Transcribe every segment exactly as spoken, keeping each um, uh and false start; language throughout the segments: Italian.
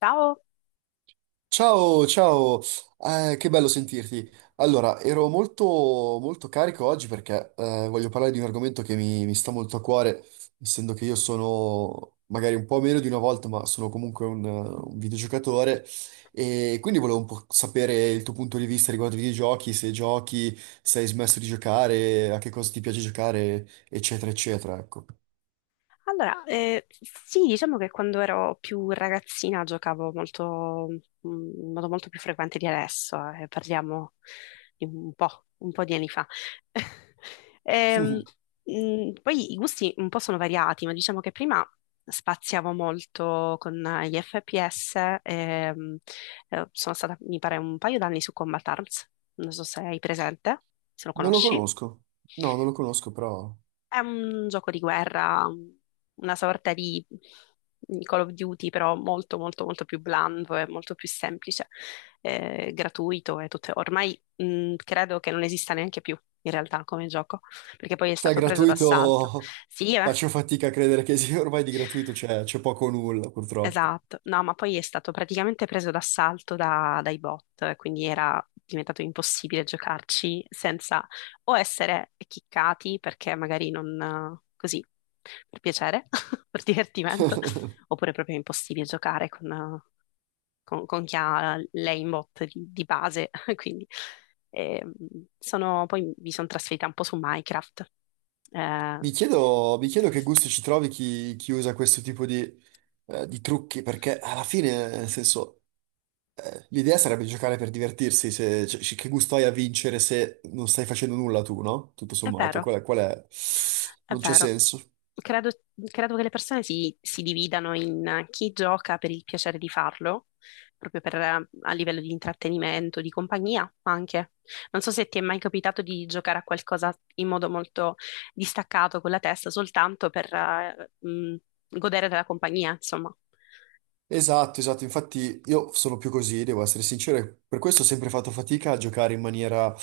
Ciao! Ciao, ciao. Eh, che bello sentirti. Allora, ero molto, molto carico oggi perché eh, voglio parlare di un argomento che mi, mi sta molto a cuore, essendo che io sono magari un po' meno di una volta, ma sono comunque un, eh, un videogiocatore e quindi volevo un po' sapere il tuo punto di vista riguardo ai videogiochi, se giochi, se hai smesso di giocare, a che cosa ti piace giocare, eccetera, eccetera, ecco. Allora, eh, sì, diciamo che quando ero più ragazzina giocavo molto, mm, in modo molto più frequente di adesso, eh, parliamo di un po', un po' di anni fa. Ehm, mm, Poi i gusti un po' sono variati, ma diciamo che prima spaziavo molto con eh, gli F P S, ehm, eh, sono stata, mi pare, un paio d'anni su Combat Arms, non so se hai presente, se lo Non lo conosci. conosco. No, non lo conosco, però... È un gioco di guerra, una sorta di Call of Duty, però molto, molto, molto più blando e molto più semplice, eh, gratuito e tutto. Ormai, mh, credo che non esista neanche più in realtà come gioco, perché poi è Sai, stato preso d'assalto. gratuito Sì, eh. faccio fatica a credere che sia ormai di gratuito c'è c'è poco o nulla, purtroppo. Esatto, no, ma poi è stato praticamente preso d'assalto da- dai bot, quindi era diventato impossibile giocarci senza o essere chiccati perché magari non così per piacere, per divertimento, oppure proprio impossibile giocare con, con- con chi ha l'aimbot di, di base. Quindi ehm, sono- poi mi sono trasferita un po' su Minecraft. Eh, Mi chiedo, mi chiedo che gusti ci trovi chi, chi usa questo tipo di, eh, di trucchi, perché alla fine, nel senso, eh, l'idea sarebbe giocare per divertirsi, se, cioè, che gusto hai a vincere se non stai facendo nulla tu, no? Tutto è sommato, vero, qual è? qual è? è Non c'è vero. senso. Credo, credo che le persone si, si dividano in chi gioca per il piacere di farlo, proprio per, eh, a livello di intrattenimento, di compagnia anche. Non so se ti è mai capitato di giocare a qualcosa in modo molto distaccato con la testa, soltanto per eh, mh, godere della compagnia, insomma. Esatto, esatto, infatti io sono più così, devo essere sincero, e per questo ho sempre fatto fatica a giocare in maniera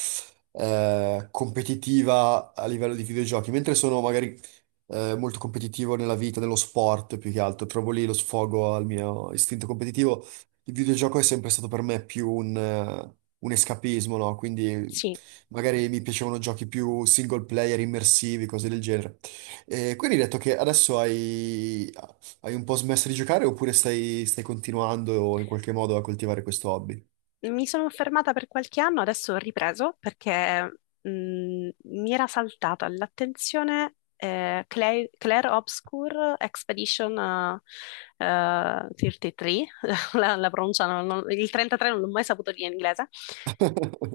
eh, competitiva a livello di videogiochi, mentre sono magari eh, molto competitivo nella vita, nello sport più che altro. Trovo lì lo sfogo al mio istinto competitivo. Il videogioco è sempre stato per me più un, eh, un escapismo, no? Quindi Sì. magari mi piacevano giochi più single player, immersivi, cose del genere. E quindi hai detto che adesso hai, hai un po' smesso di giocare oppure stai, stai continuando in qualche modo a coltivare questo hobby? Mi sono fermata per qualche anno, adesso ho ripreso perché mh, mi era saltata all'attenzione eh, Claire, Claire Obscure Expedition eh, eh, trentatré, la, la pronunciano, non- non- il trentatré non l'ho mai saputo dire in inglese.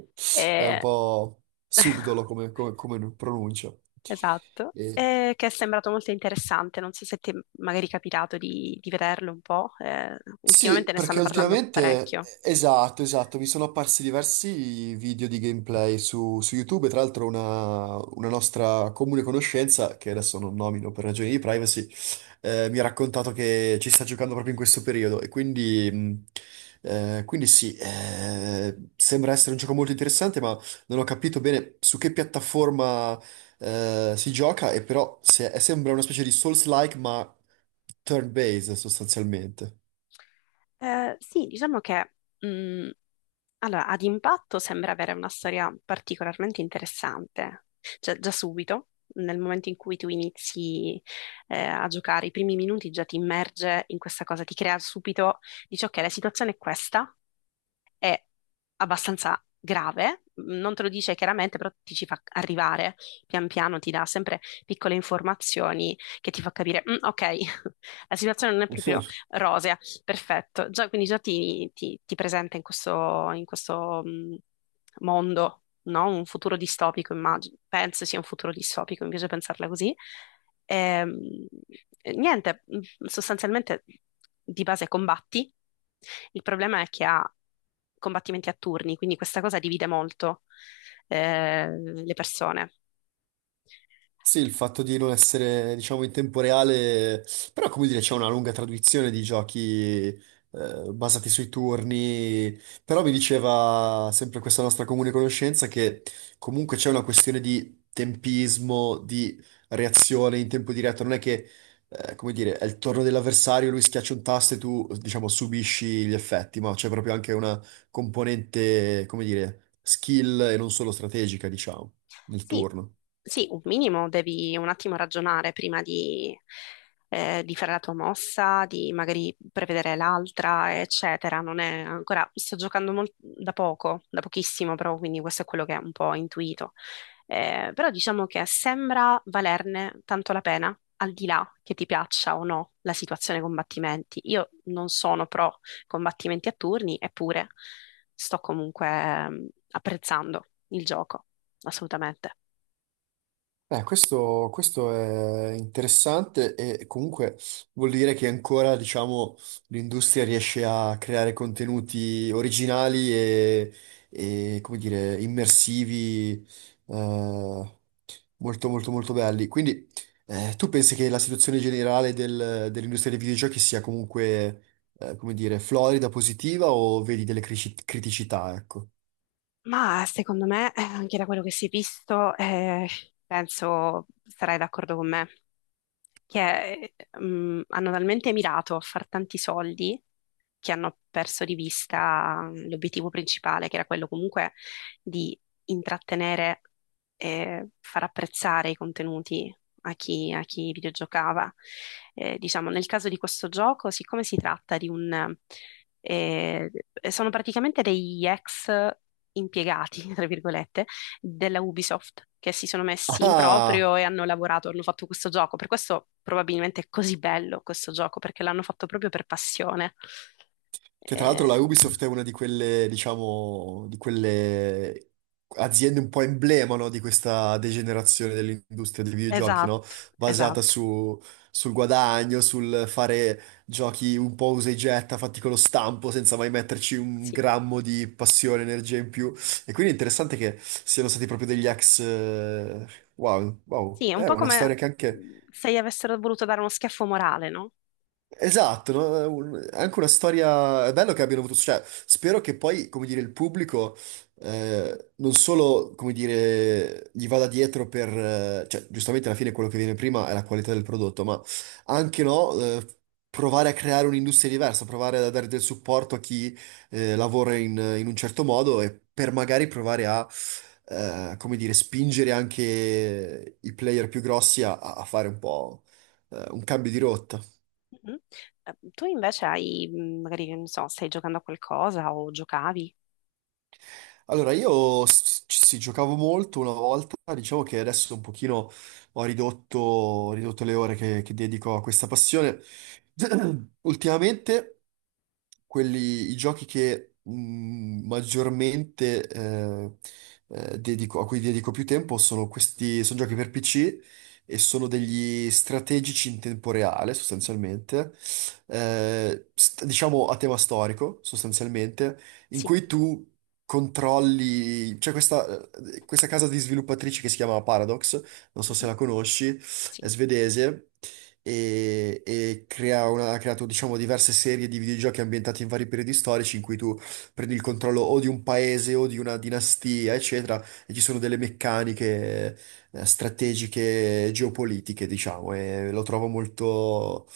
È un Eh, po' subdolo come, come, come pronuncia. esatto, E- eh, che è sembrato molto interessante, non so se ti è magari capitato di, di vederlo un po', eh, Sì, ultimamente ne perché stanno parlando ultimamente, parecchio. esatto, esatto, mi sono apparsi diversi video di gameplay su, su YouTube, e tra l'altro una, una nostra comune conoscenza, che adesso non nomino per ragioni di privacy, eh, mi ha raccontato che ci sta giocando proprio in questo periodo e quindi, mh, eh, quindi sì, eh, sembra essere un gioco molto interessante, ma non ho capito bene su che piattaforma, eh, si gioca e però se- sembra una specie di Souls-like, ma turn-based sostanzialmente. Eh, sì, diciamo che mh, allora, ad impatto sembra avere una storia particolarmente interessante, cioè già subito, nel momento in cui tu inizi eh, a giocare, i primi minuti già ti immerge in questa cosa, ti crea subito, dici ok, la situazione è questa, è abbastanza grave, non te lo dice chiaramente, però ti ci fa arrivare pian piano, ti dà sempre piccole informazioni che ti fa capire, "Mm, ok, la situazione non è proprio rosea, perfetto". Già, quindi già ti, ti- ti presenta in questo, in questo, mm, mondo, no? Un futuro distopico, immagino. Penso sia un futuro distopico, mi piace pensarla così. Ehm, E, niente, mm, sostanzialmente di base combatti. Il problema è che ha combattimenti a turni, quindi questa cosa divide molto, eh, le persone. Sì, il fatto di non essere, diciamo, in tempo reale, però come dire, c'è una lunga tradizione di giochi eh, basati sui turni, però mi diceva sempre questa nostra comune conoscenza che comunque c'è una questione di tempismo, di reazione in tempo diretto, non è che, eh, come dire, è il turno dell'avversario, lui schiaccia un tasto e tu, diciamo, subisci gli effetti, ma c'è proprio anche una componente, come dire, skill e non solo strategica, diciamo, nel Sì, turno. sì, un minimo devi un attimo ragionare prima di, eh, di fare la tua mossa, di magari prevedere l'altra, eccetera. Non è ancora, sto giocando mol- da poco, da pochissimo, però, quindi questo è quello che è un po' ho intuito. Eh, però diciamo che sembra valerne tanto la pena, al di là che ti piaccia o no la situazione combattimenti. Io non sono pro combattimenti a turni, eppure sto comunque mm, apprezzando il gioco, assolutamente. Eh, questo, questo è interessante e comunque vuol dire che ancora, diciamo, l'industria riesce a creare contenuti originali e, e, come dire, immersivi, eh, molto, molto, molto belli. Quindi, eh, tu pensi che la situazione generale del- dell'industria dei videogiochi sia comunque, eh, come dire, florida, positiva o vedi delle crici- criticità, ecco? Ma secondo me, eh, anche da quello che si è visto, eh, penso sarai d'accordo con me, che mm, hanno talmente mirato a far tanti soldi che hanno perso di vista mm, l'obiettivo principale, che era quello comunque di intrattenere e far apprezzare i contenuti a chi, a chi videogiocava. Eh, diciamo, nel caso di questo gioco, siccome si tratta di un... eh, sono praticamente degli ex impiegati, tra virgolette, della Ubisoft che si sono messi in Ah! proprio e hanno lavorato, hanno fatto questo gioco. Per questo probabilmente è così bello questo gioco, perché l'hanno fatto proprio per passione. Che tra l'altro Eh, la Ubisoft è una di quelle, diciamo, di quelle aziende un po' emblema, no, di questa degenerazione dell'industria dei videogiochi, no? esatto, Basata esatto, su- Sul guadagno, sul fare giochi un po' usa e getta, fatti con lo stampo, senza mai metterci un sì. grammo di passione, energia in più. E quindi è interessante che siano stati proprio degli ex... eh, wow, wow. Sì, è un È po' una storia come che anche mhmm, se gli avessero voluto dare uno schiaffo morale, no? esatto, no? È un- è anche una storia. È bello che abbiano avuto. Cioè, spero che poi, come dire, il pubblico eh, non solo, come dire, gli vada dietro per. eh, cioè, giustamente alla fine quello che viene prima è la qualità del prodotto, ma anche no, eh, provare a creare un'industria diversa, provare a dare del supporto a chi eh, lavora in, in un certo modo e per magari provare a. eh, come dire, spingere anche i player più grossi a, a fare un po' eh, un cambio di rotta. Mhm. Eh, tu invece hai, mh, magari, che non so, stai giocando a qualcosa o giocavi? Allora, io s- ci sì, giocavo molto una volta, diciamo che adesso un pochino ho ridotto, ho ridotto le ore che, che dedico a questa passione. Ultimamente, quelli, i giochi che mh, maggiormente eh, eh, dedico, a cui dedico più tempo sono questi, sono giochi per P C e sono degli strategici in tempo reale, sostanzialmente. Eh, st- diciamo a tema storico, sostanzialmente in Sì. cui tu controlli, c'è questa, questa casa di sviluppatrici che si chiama Paradox, non so se Mhm. la conosci, è Sì. svedese e, e crea una- ha creato diciamo diverse serie di videogiochi ambientati in vari periodi storici in cui tu prendi il controllo o di un paese o di una dinastia, eccetera, e ci sono delle meccaniche eh, strategiche geopolitiche, diciamo, e lo trovo molto,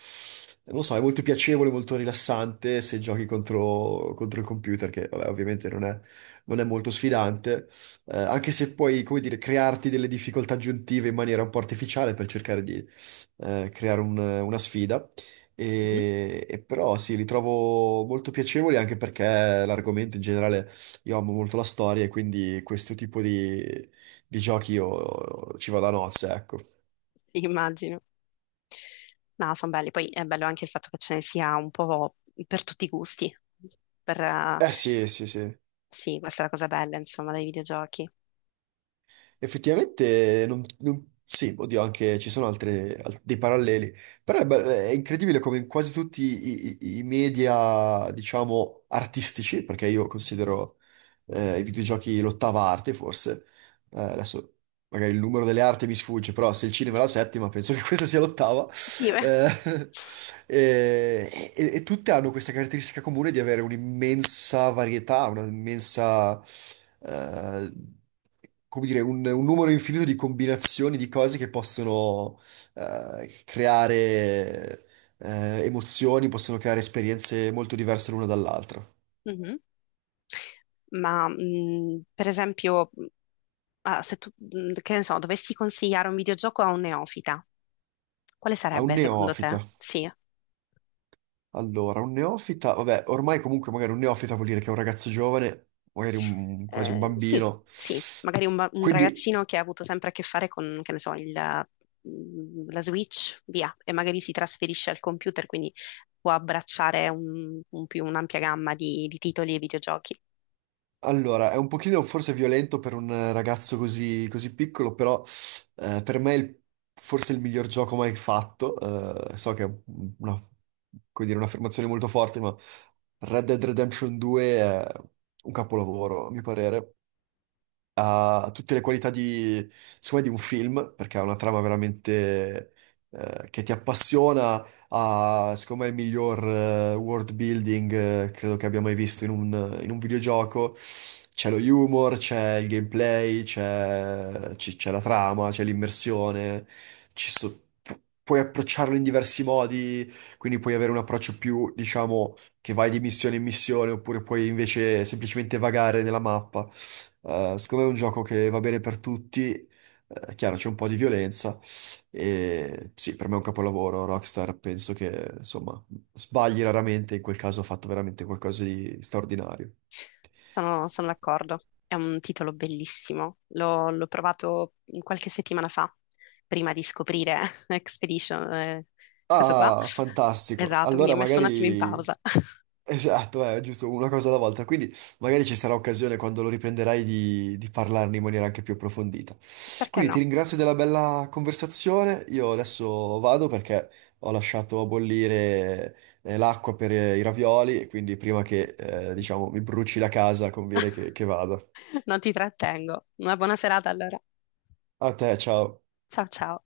non lo so, è molto piacevole, molto rilassante se giochi contro, contro il computer, che vabbè, ovviamente non è, non è molto sfidante, eh, anche se puoi, come dire, crearti delle difficoltà aggiuntive in maniera un po' artificiale per cercare di eh, creare un- una sfida. Mhm. E, e però sì, li trovo molto piacevoli anche perché l'argomento in generale io amo molto la storia e quindi questo tipo di, di giochi io ci vado a nozze, ecco. Sì, immagino. No, sono belli. Poi è bello anche il fatto che ce ne sia un po' per tutti i gusti. Per, eh, Eh sì, sì, sì. sì, questa è la cosa bella, insomma, dei videogiochi. Io- Effettivamente, non, non- sì, oddio, anche ci sono altre, al- dei paralleli. Però è, be- è incredibile come in quasi tutti i, i- i media, diciamo, artistici, perché io considero eh, i videogiochi l'ottava arte, forse. Eh, adesso magari il numero delle arti mi sfugge, però se il cinema è la settima, penso che questa sia l'ottava. sì, beh. Eh, e, e- e tutte hanno questa caratteristica comune di avere un'immensa varietà, un'immensa, eh, come dire, un, un numero infinito di combinazioni di cose che possono, eh, creare, eh, emozioni, possono creare esperienze molto diverse l'una dall'altra. Mhm. Ma mh, per esempio, mh, ah, se tu, mh, che ne so, dovessi consigliare un videogioco a un neofita, quale A un sarebbe secondo neofita. te? Sì. Allora, un neofita, vabbè, ormai comunque magari un neofita vuol dire che è un ragazzo giovane, magari un- quasi un Eh, sì, bambino. sì, magari un, ba- un Quindi ragazzino che ha avuto sempre a che fare con, che ne so, il- mm, la Switch, via, e magari si trasferisce al computer, quindi può abbracciare un- un più un'ampia gamma di, di titoli e videogiochi. allora, è un pochino forse violento per un ragazzo così, così piccolo, però eh, per me è il- forse il miglior gioco mai fatto. Eh, so che è una, come dire, un'affermazione molto forte, ma Red Dead Redemption due è un capolavoro, a mio parere ha tutte le qualità di, secondo me, di un film, perché ha una trama veramente eh, che ti appassiona, ha, secondo me, il miglior eh, world building eh, credo che abbia mai visto in un, in un videogioco. C'è lo humor, c'è il gameplay, c'è c- c'è la trama, c'è l'immersione, ci so- pu- puoi approcciarlo in diversi modi, quindi puoi avere un approccio più, diciamo, che vai di missione in missione, oppure puoi invece semplicemente vagare nella mappa. Eh, secondo me è un gioco che va bene per tutti, eh, chiaro c'è un po' di violenza e sì, per me è un capolavoro, Rockstar penso che insomma sbagli raramente, in quel caso ha fatto veramente qualcosa di straordinario. Sono, sono d'accordo, è un titolo bellissimo, l'ho l'ho provato qualche settimana fa, prima di scoprire Expedition, eh, questo qua. Ah, fantastico, Esatto, quindi è allora messo un attimo in magari pausa. esatto, è giusto, una cosa alla volta. Quindi magari ci sarà occasione quando lo riprenderai di, di parlarne in maniera anche più approfondita. Perché Quindi ti no? ringrazio della bella conversazione. Io adesso vado perché ho lasciato a bollire eh, l'acqua per eh, i ravioli e quindi prima che eh, diciamo mi bruci la casa conviene che, che vada. Non ti trattengo. Una buona serata allora. A te, ciao. Ciao ciao.